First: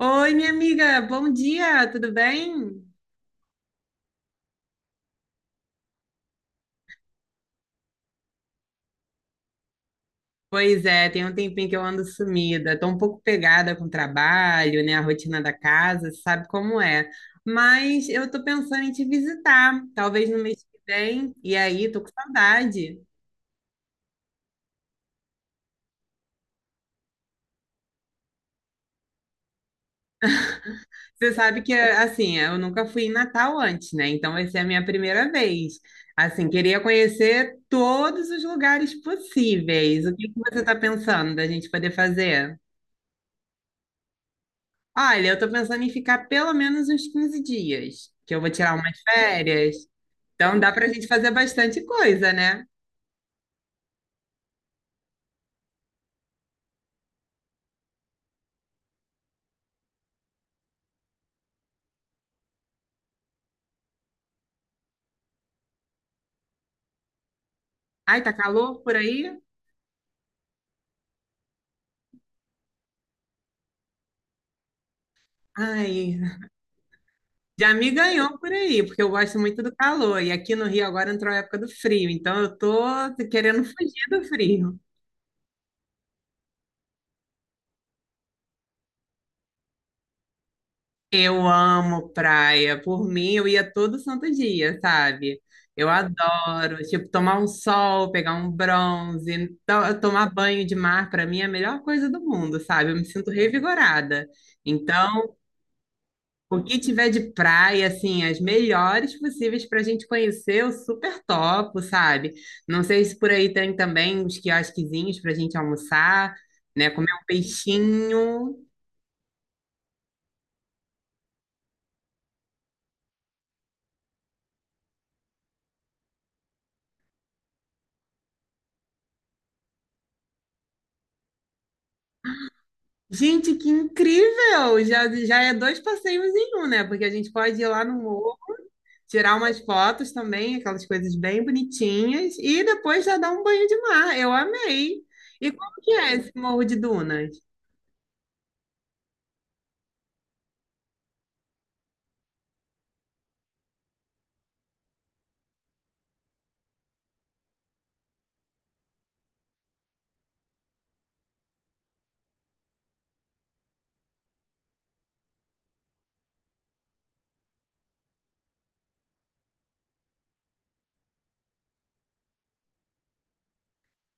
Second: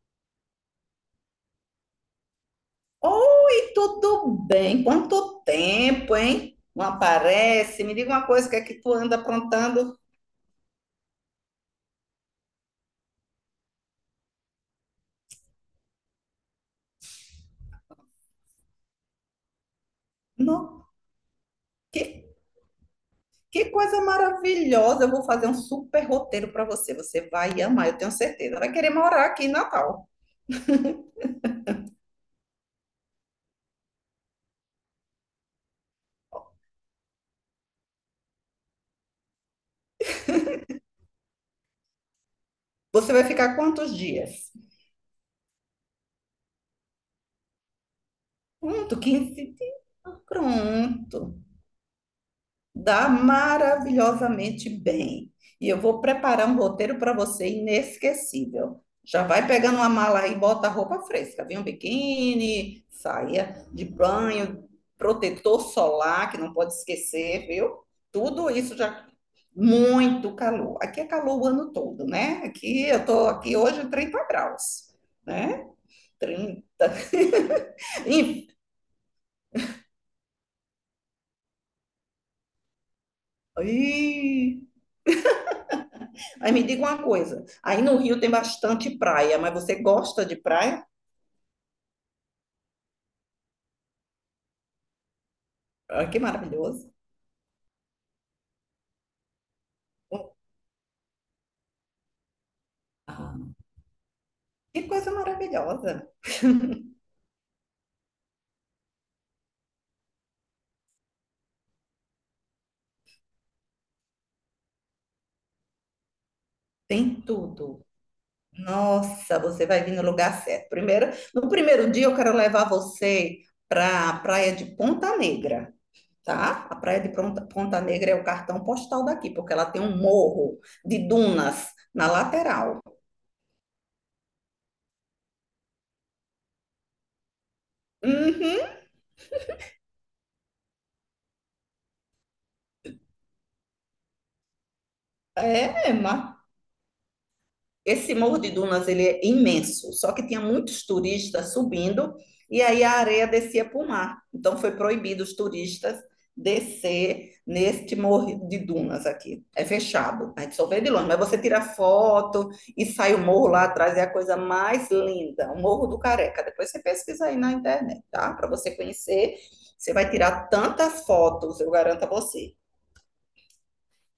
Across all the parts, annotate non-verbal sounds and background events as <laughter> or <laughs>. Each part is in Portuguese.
Oi, minha amiga, bom dia, tudo bem? Oi, tudo bem? Quanto tempo, hein? Não aparece? Me diga uma coisa, o que é que tu anda aprontando? Pois é, tem um tempinho que eu ando sumida, tô um pouco pegada com o trabalho, né, a rotina da casa, sabe como é. Mas eu tô pensando em te visitar, talvez no mês que Não, vem, e aí tô que, com saudade. que coisa maravilhosa! Eu vou fazer um super roteiro para você. Você vai amar, eu tenho certeza. Vai querer morar aqui em Natal. Você sabe que, assim, eu nunca fui em Natal antes, né, então vai ser a minha primeira vez. Assim, queria conhecer todos os lugares possíveis. O que que você tá pensando da gente poder fazer? Você vai ficar quantos dias? Olha, eu tô pensando em ficar pelo menos uns 15 dias, que eu vou tirar Pronto, umas 15. férias. Dias. Então dá pra gente fazer Pronto. bastante coisa, né? Dá maravilhosamente bem. E eu vou preparar um roteiro para você inesquecível. Já vai pegando uma mala aí, bota roupa fresca, vem um biquíni, saia de banho, protetor solar, que não pode esquecer, viu? Ai, tá Tudo isso calor por já aí? muito calor. Aqui é calor o ano todo, né? Aqui eu tô aqui hoje 30 graus, né? Ai, 30. já me ganhou Ih, por aí, porque eu gosto muito do calor. E aqui no Rio agora entrou a época do frio, então eu tô querendo fugir do ih, frio. aí me diga uma coisa, aí no Rio tem bastante praia, mas você gosta de praia? Eu amo praia. Por mim, eu ia todo santo dia, sabe? Eu Olha que adoro, maravilhoso. tipo, tomar um sol, pegar um bronze, tomar banho de mar, para mim é a melhor coisa do mundo, sabe? Eu me sinto Ah, revigorada. que coisa Então, maravilhosa. o que tiver de praia, assim, as melhores possíveis para a gente conhecer, eu super topo, sabe? Não sei se por aí tem também uns quiosquezinhos para a gente almoçar, né? Comer Tem um tudo. peixinho. Nossa, você vai vir no lugar certo. Primeiro, no primeiro dia eu quero levar você para a praia de Ponta Negra, tá? A praia de Ponta Negra é o cartão postal daqui, porque ela tem um morro de dunas na lateral. Gente, que incrível! Já é dois passeios em um, né? Porque a gente pode ir lá no morro, Uhum. tirar umas fotos também, aquelas coisas bem bonitinhas, e depois já dar um banho de mar. Eu amei! E como é, que é é esse Morro de Dunas? Esse Morro de Dunas, ele é imenso, só que tinha muitos turistas subindo e aí a areia descia para o mar. Então foi proibido os turistas descer neste Morro de Dunas aqui. É fechado, a gente só vê de longe, mas você tira foto e sai o morro lá atrás, é a coisa mais linda, o Morro do Careca. Depois você pesquisa aí na internet, tá? Para você conhecer, você vai tirar tantas fotos, eu garanto a você.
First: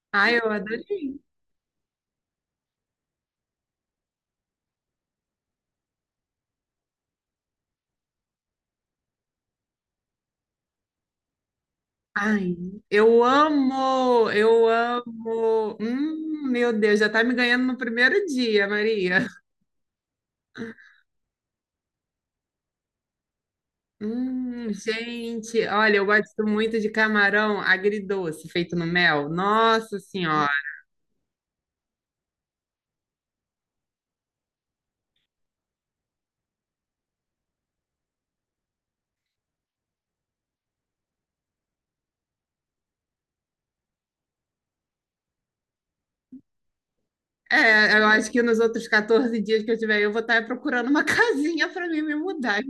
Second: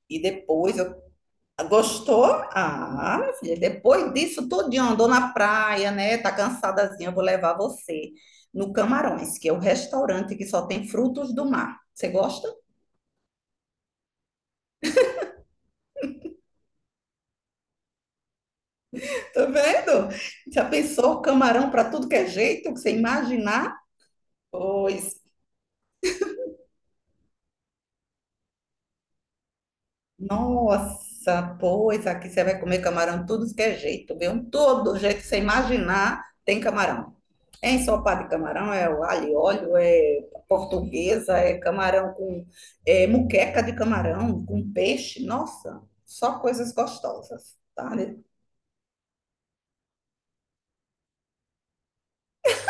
E Ai, eu depois eu adorei! gostou? Ah, minha filha, depois disso tudinho, andou na praia, né? Tá cansadazinha, eu vou levar você no Camarões, que é o restaurante que só tem frutos do mar. Você gosta? Ai, eu amo! Eu amo! Meu Deus, já tá me ganhando no primeiro dia, Maria. Tá vendo? Já pensou camarão para tudo que é jeito, que você imaginar? Pois Gente, olha, eu gosto muito de camarão agridoce feito no mel. Nossa Senhora! nossa, pois aqui você vai comer camarão tudo que é jeito, viu? Todo jeito que você imaginar tem camarão. É ensopado de camarão, é o alho e óleo, é portuguesa, é camarão com é, muqueca de camarão, com peixe. Nossa, só coisas gostosas, tá? É, eu acho que nos outros 14 dias que eu tiver, eu vou estar procurando uma <laughs> casinha para mim me mudar.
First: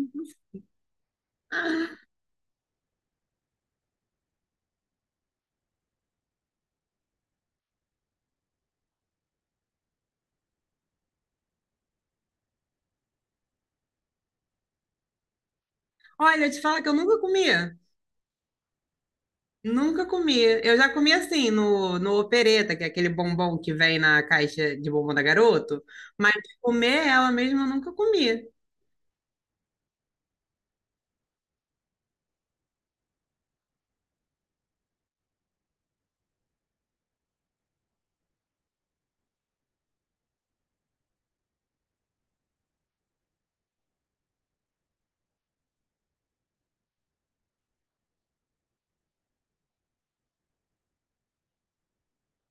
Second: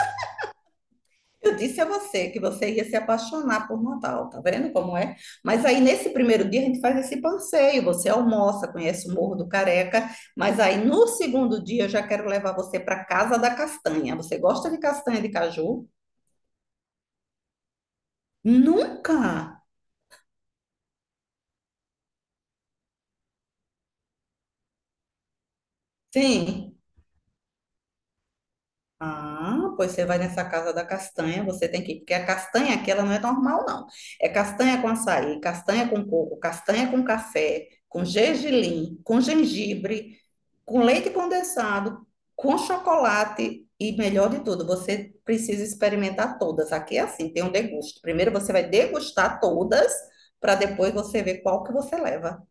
Eu disse a você que você ia se apaixonar por Natal, tá vendo como é? Mas aí nesse primeiro dia a gente faz esse passeio, você almoça, conhece o Morro do Careca, mas aí no segundo dia eu já quero levar você para Casa da Castanha. Você gosta de castanha de caju? Olha, eu te falo que eu nunca comia. Nunca! Nunca comi. Eu já comi assim no opereta, que é aquele bombom que vem na caixa de bombom da garoto, mas Sim. comer ela mesma eu nunca comi. Ah, pois você vai nessa casa da castanha, você tem que ir, porque a castanha aqui ela não é normal, não. É castanha com açaí, castanha com coco, castanha com café, com gergelim, com gengibre, com leite condensado, com chocolate e melhor de tudo, você precisa experimentar todas. Aqui é assim, tem um degusto. Primeiro você vai degustar todas, para depois você ver qual que você leva.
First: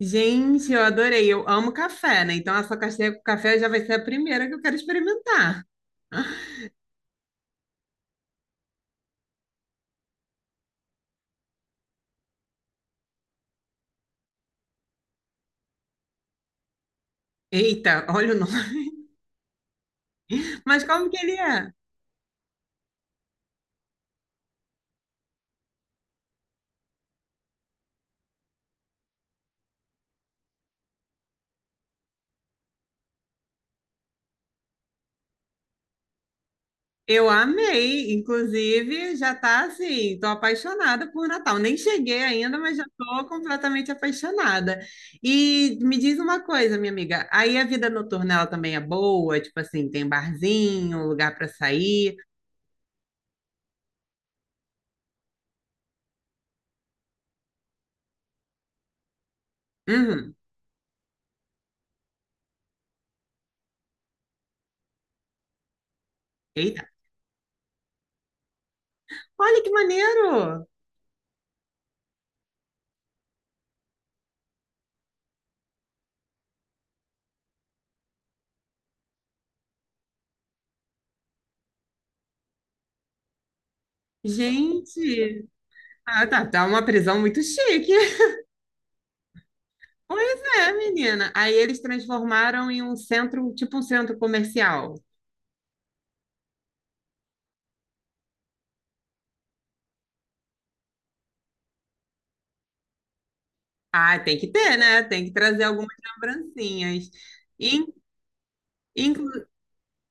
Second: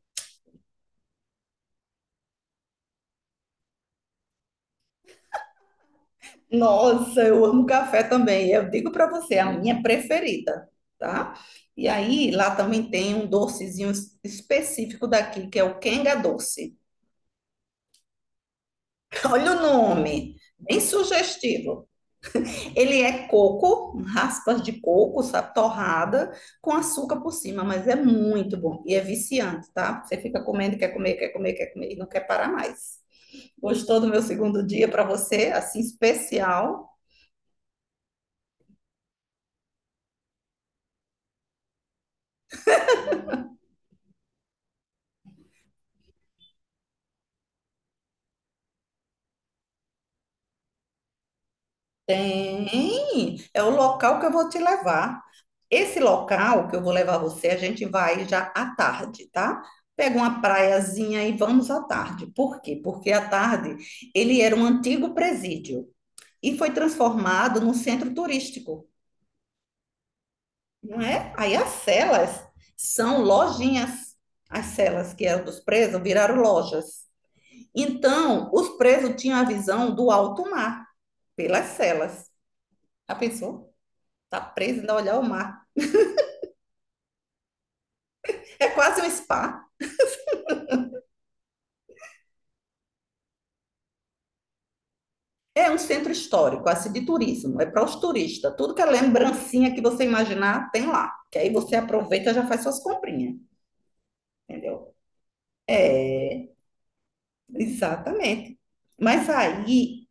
Gente, eu adorei. Eu amo café, né? Então essa caixinha com café já vai ser a primeira que eu quero experimentar. <laughs> Nossa, eu amo café também. Eu digo para você, é a minha preferida, tá? E aí, lá também tem um docezinho específico daqui, que é o quenga doce. Eita, olha o nome. <laughs> Olha o nome, bem Mas como que ele é? sugestivo. Ele é coco, raspas de coco, sabe, torrada, com açúcar por cima, mas é muito bom e é viciante, tá? Você fica comendo, quer comer, quer comer, quer comer e não quer parar mais. Gostou do meu segundo dia para você, assim especial? Eu amei, inclusive já tá assim, tô apaixonada por Natal. Nem cheguei ainda, mas já tô completamente apaixonada. E me diz uma coisa, minha amiga, aí a vida noturna ela também é boa, tipo assim, tem barzinho, lugar para sair. Tem, é o local que eu vou te levar. Esse local que eu vou levar você, a gente vai já à tarde, tá? Pega Uhum. uma praiazinha e vamos à tarde. Por quê? Porque à tarde ele era um antigo presídio e foi Eita, transformado num centro turístico, olha que maneiro! não é? Aí as celas são lojinhas. As celas que eram dos presos viraram lojas. Então, os presos tinham a visão do alto mar pelas celas. Já pensou? Tá preso e ainda olhar o Gente, mar. ah, tá, tá uma prisão muito chique. <laughs> É quase um spa. Pois é, menina. Aí eles transformaram em um centro, tipo um centro comercial. É um centro histórico, assim, de turismo. É para os turistas. Tudo que é lembrancinha que você imaginar, tem lá. Que aí você aproveita e já faz suas comprinhas, Ah, tem que ter, entendeu? né? Tem que trazer algumas lembrancinhas. In, Exatamente. Mas inclu- aí,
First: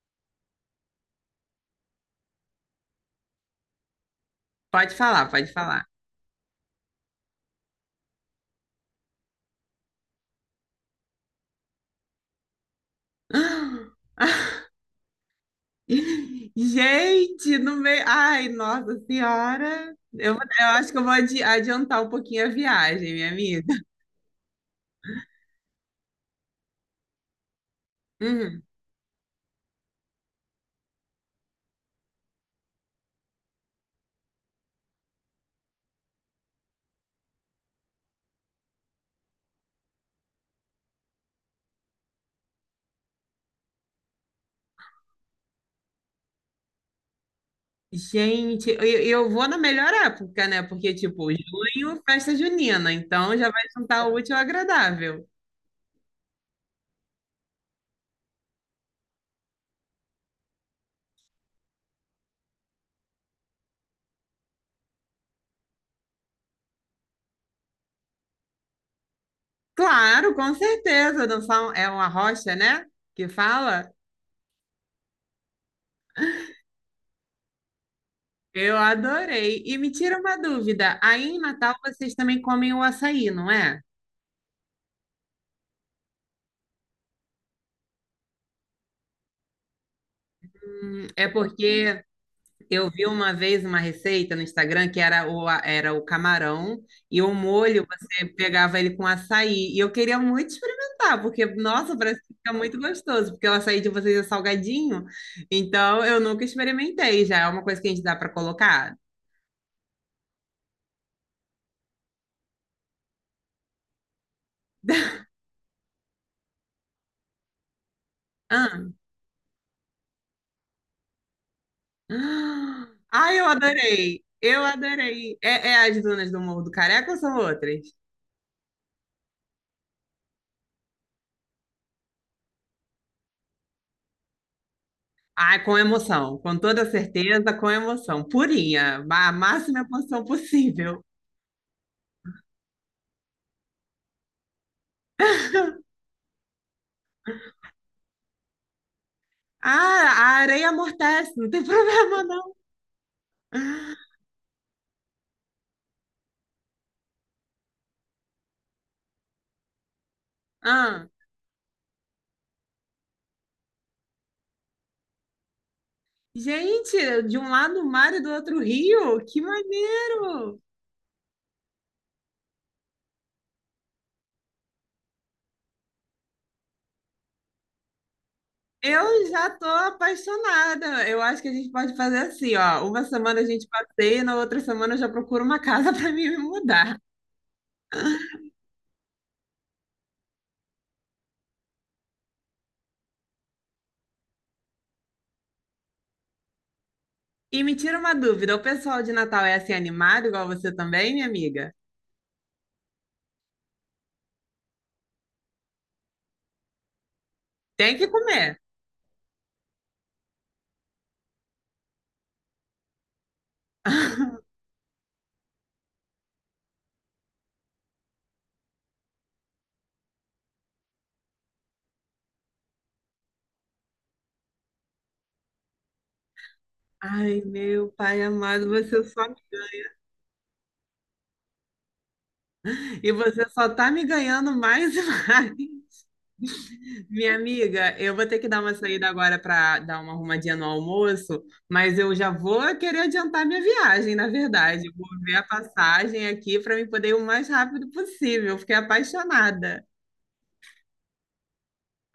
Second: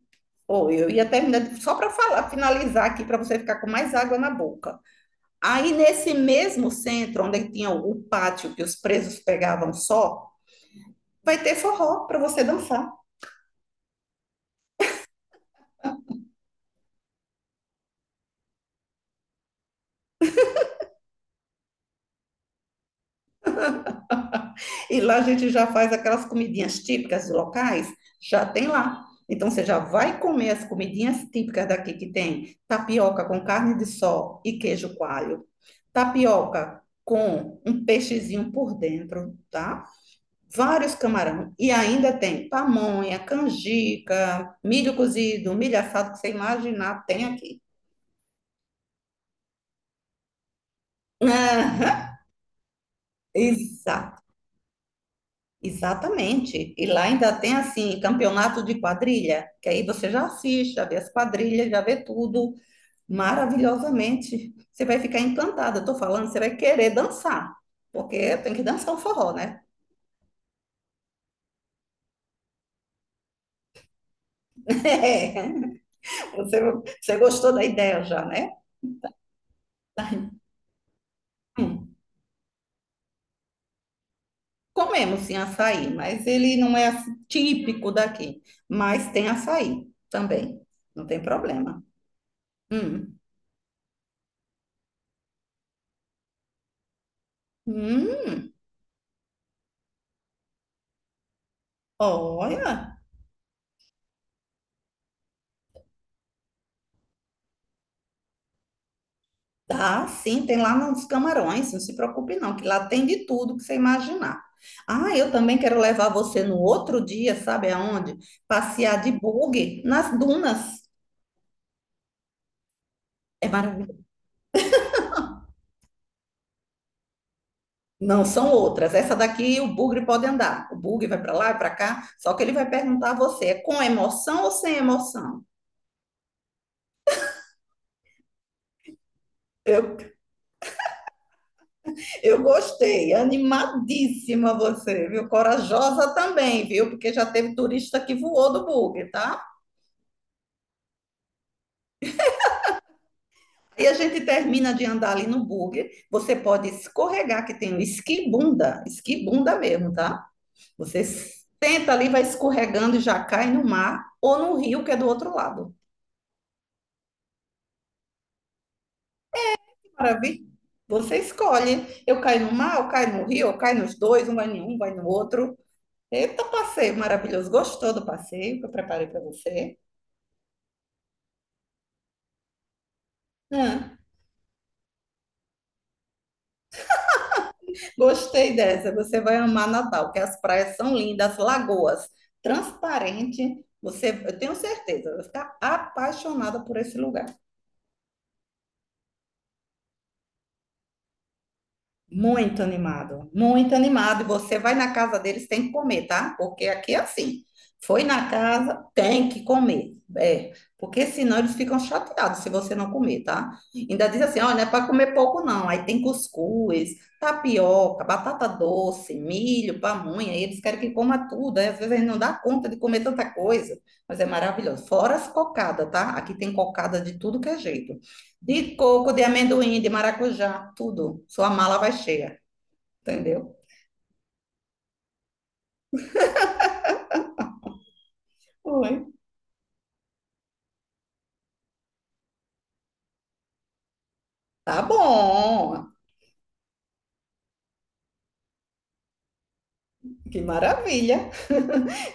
oh, eu ia terminar só para falar, finalizar aqui, para você ficar com mais água na boca. Pode falar, pode Aí, falar. nesse mesmo centro, onde tinha o pátio que os presos pegavam só, vai ter forró para você dançar. <gasps> Gente, no meio. Ai, nossa senhora. Eu acho que eu vou adiantar um pouquinho a viagem, minha amiga. <laughs> E lá a gente já faz aquelas comidinhas típicas locais, já Uhum. tem lá. Então você já vai comer as comidinhas típicas daqui que tem tapioca com carne de sol e queijo coalho, tapioca com um peixezinho por dentro, tá? Vários camarão e ainda tem pamonha, canjica, milho cozido, milho assado que você imaginar tem aqui. Gente, eu vou na melhor época, né? Porque, <laughs> tipo, junho, Aham. festa junina. Então já vai juntar o Exato. útil ao agradável. Exatamente. E lá ainda tem assim, campeonato de quadrilha, que aí você já assiste, já vê as quadrilhas, já vê tudo maravilhosamente. Você vai ficar encantada. Eu tô falando, você vai querer dançar, porque tem que dançar o forró, né? Claro, com certeza. É uma rocha, né? Que fala. <laughs> É. Você, você gostou da ideia já, né? Eu adorei. E me tira uma dúvida, aí em Natal Hum. vocês também comem o açaí, não é? Comemos sim açaí, mas ele não é assim, típico daqui. Mas tem açaí também, não tem É problema. porque eu vi Hum. uma vez uma receita no Instagram que era era o camarão e o molho, você Hum, pegava ele com açaí. E eu queria muito experimentar, porque, nossa, parece que fica muito olha. gostoso, porque o açaí de vocês é salgadinho. Então, eu nunca experimentei, já é uma coisa que a gente dá para colocar. Tá, sim, tem lá nos Camarões, não se preocupe não, que lá tem de tudo que você imaginar. Ah, <laughs> eu também quero levar você no outro dia, sabe aonde? Ah, Passear de buggy nas dunas. <gasps> Ah, Ai, eu É maravilhoso. adorei! Eu adorei! É, é as dunas do Morro do Careca ou são outras? Não, são outras. Essa daqui o bugre pode andar. O bugre vai para lá e para cá, só que ele vai perguntar a você, é com emoção ou sem emoção? Ai, com emoção, com toda certeza, com emoção. Purinha, a máxima Eu, emoção possível. eu gostei, animadíssima você, viu? Corajosa também, viu? Porque já teve turista que voou do bugre, tá? Ah, a areia amortece, não tem <laughs> problema não. Aí a gente termina de andar ali no buggy. Você pode escorregar, que tem um esquibunda, esquibunda mesmo, tá? Você Ah, senta ali, vai escorregando e já cai no mar ou no rio, que é do outro lado. gente, de um lado o mar e do outro o rio, que Maravilha. maneiro! Você escolhe. Eu caio no mar, eu caio no rio, eu caio nos dois, um vai em um, vai no outro. Eita, passeio maravilhoso. Gostou do passeio que eu preparei para Eu já tô você? apaixonada. Eu acho que a gente pode fazer assim, ó. Uma semana a gente Hã? passeia, na outra semana eu já procuro uma casa <laughs> para mim me mudar. Gostei dessa. Você vai amar Natal, que as praias são lindas, as lagoas transparentes. Você, eu tenho certeza, vai ficar apaixonada por esse lugar. E me tira uma dúvida, o pessoal de Natal é assim animado, igual você também, minha amiga? Muito animado, muito animado. E você vai na casa deles, tem que comer, tá? Porque aqui é assim. Tem Foi que na comer. casa, tem que comer. É, porque senão eles ficam chateados se você não comer, tá? Ainda diz assim, olha, <laughs> não é para comer pouco não. Aí tem cuscuz, tapioca, batata doce, milho, pamonha. E eles querem que coma tudo. Aí às vezes a gente não dá conta de comer tanta coisa. Mas é maravilhoso. Fora as cocadas, tá? Aqui tem cocada de tudo Ai, que é meu jeito. pai amado, De você coco, de só me amendoim, de ganha. maracujá, tudo. Sua mala vai cheia, E você entendeu? só tá me ganhando mais e mais. Minha amiga, eu vou ter que dar uma Oi. saída agora para dar uma arrumadinha no almoço, mas eu já vou querer adiantar minha viagem, na Tá verdade. Vou ver a bom. passagem aqui para me poder ir o mais rápido possível. Fiquei apaixonada. Que maravilha.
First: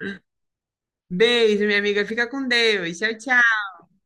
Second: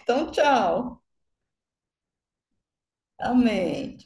Então, tchau. Beijo, minha amiga. Fica com Deus. Tchau, tchau. Amém.